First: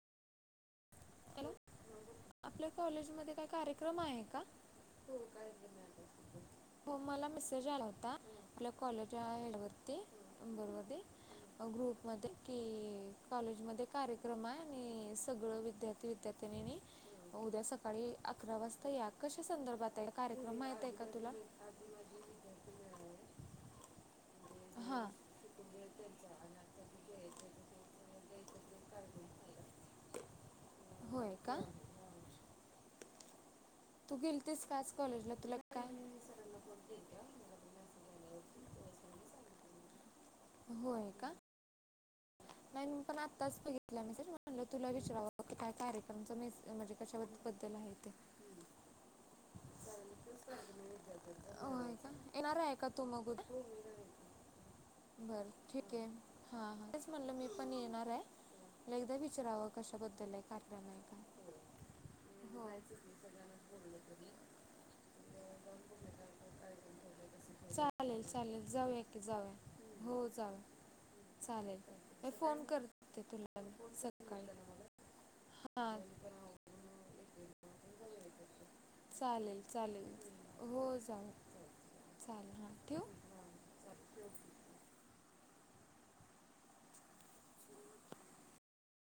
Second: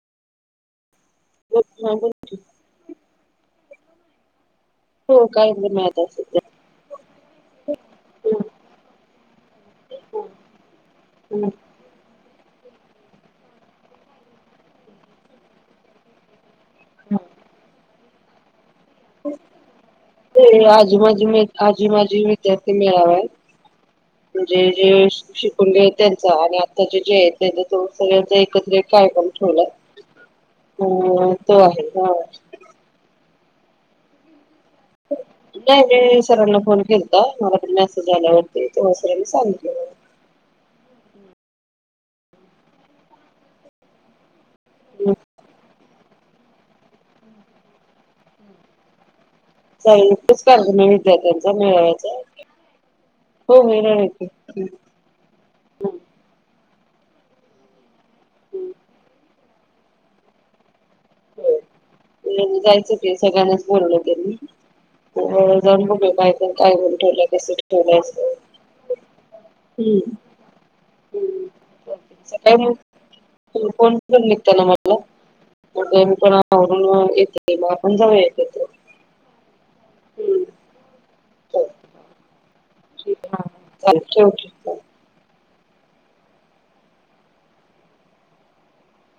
Hello ब ह [unintelligible] आपल्या कॉलेज मध्ये काय कार्यक्रम आहे का? हो काही माता [unintelligible] असेल हो मला मॅसेज आला होता ते. आपल्या कॉलेजच्या याच्या वरती नंबरवरती. ग्रुपमधे कि कॉलेजमध्ये कार्यक्रमाय आणि सगळं विद्यार्थी विद्यार्थ्यांनीनी उद्या सकाळी अकरा वाज तर या कशा संदर्भाताय कार्यक्रम ते माहीतय आजी का माझी तुला? मी आजी माझी विद्यार्थी मेळावा आहे. म्हणजे हां. जे शिकणलेत त्यांचा आणि आता जेयत त्यांच त [unintelligible] कार्यक्रम ठेवलाय अ होय का तो आहे हं तू गेल तेच कायच कॉलेजला तुला नाही काय [inaudible] मी सरांना फोन केलता मला पण मेसेज आल्यावरती तेव्हा सरांनी सांगितलं होय का नाही पण आत्ताच बघितल्या मॅसेज म्हणलं तुला मला. विचारावं की काय कार्यक्रम म्हणजे कशा बद्दल आहे ते. चालेल तोच कार्यक्रम आहे विद्यार्थ्यांचा [inaudible] हो का मेळाव्याचा येणार आहे का तू मग उद्या? हो होणार आहे की. बर ठीकंय म्हणलं मी पण येणारय एकदा विचारावं कशाबद्दलय का ह [inaudible] जायचं ते सगळ्यांनाच बोलावलय त्यानी जाऊन बघूया बाय काय बोल ठेवलं कस ठेवलंयच जावूया हो जावूया चालेल मी फोन सकाळी मग कर फोन कर निघताना मला हां मी पण आवरून मग येते आपण जावूया एकत्र चालेल हम्म. चालेल हो जाऊया चालेल हा हं चालेल [unintelligible] थक्य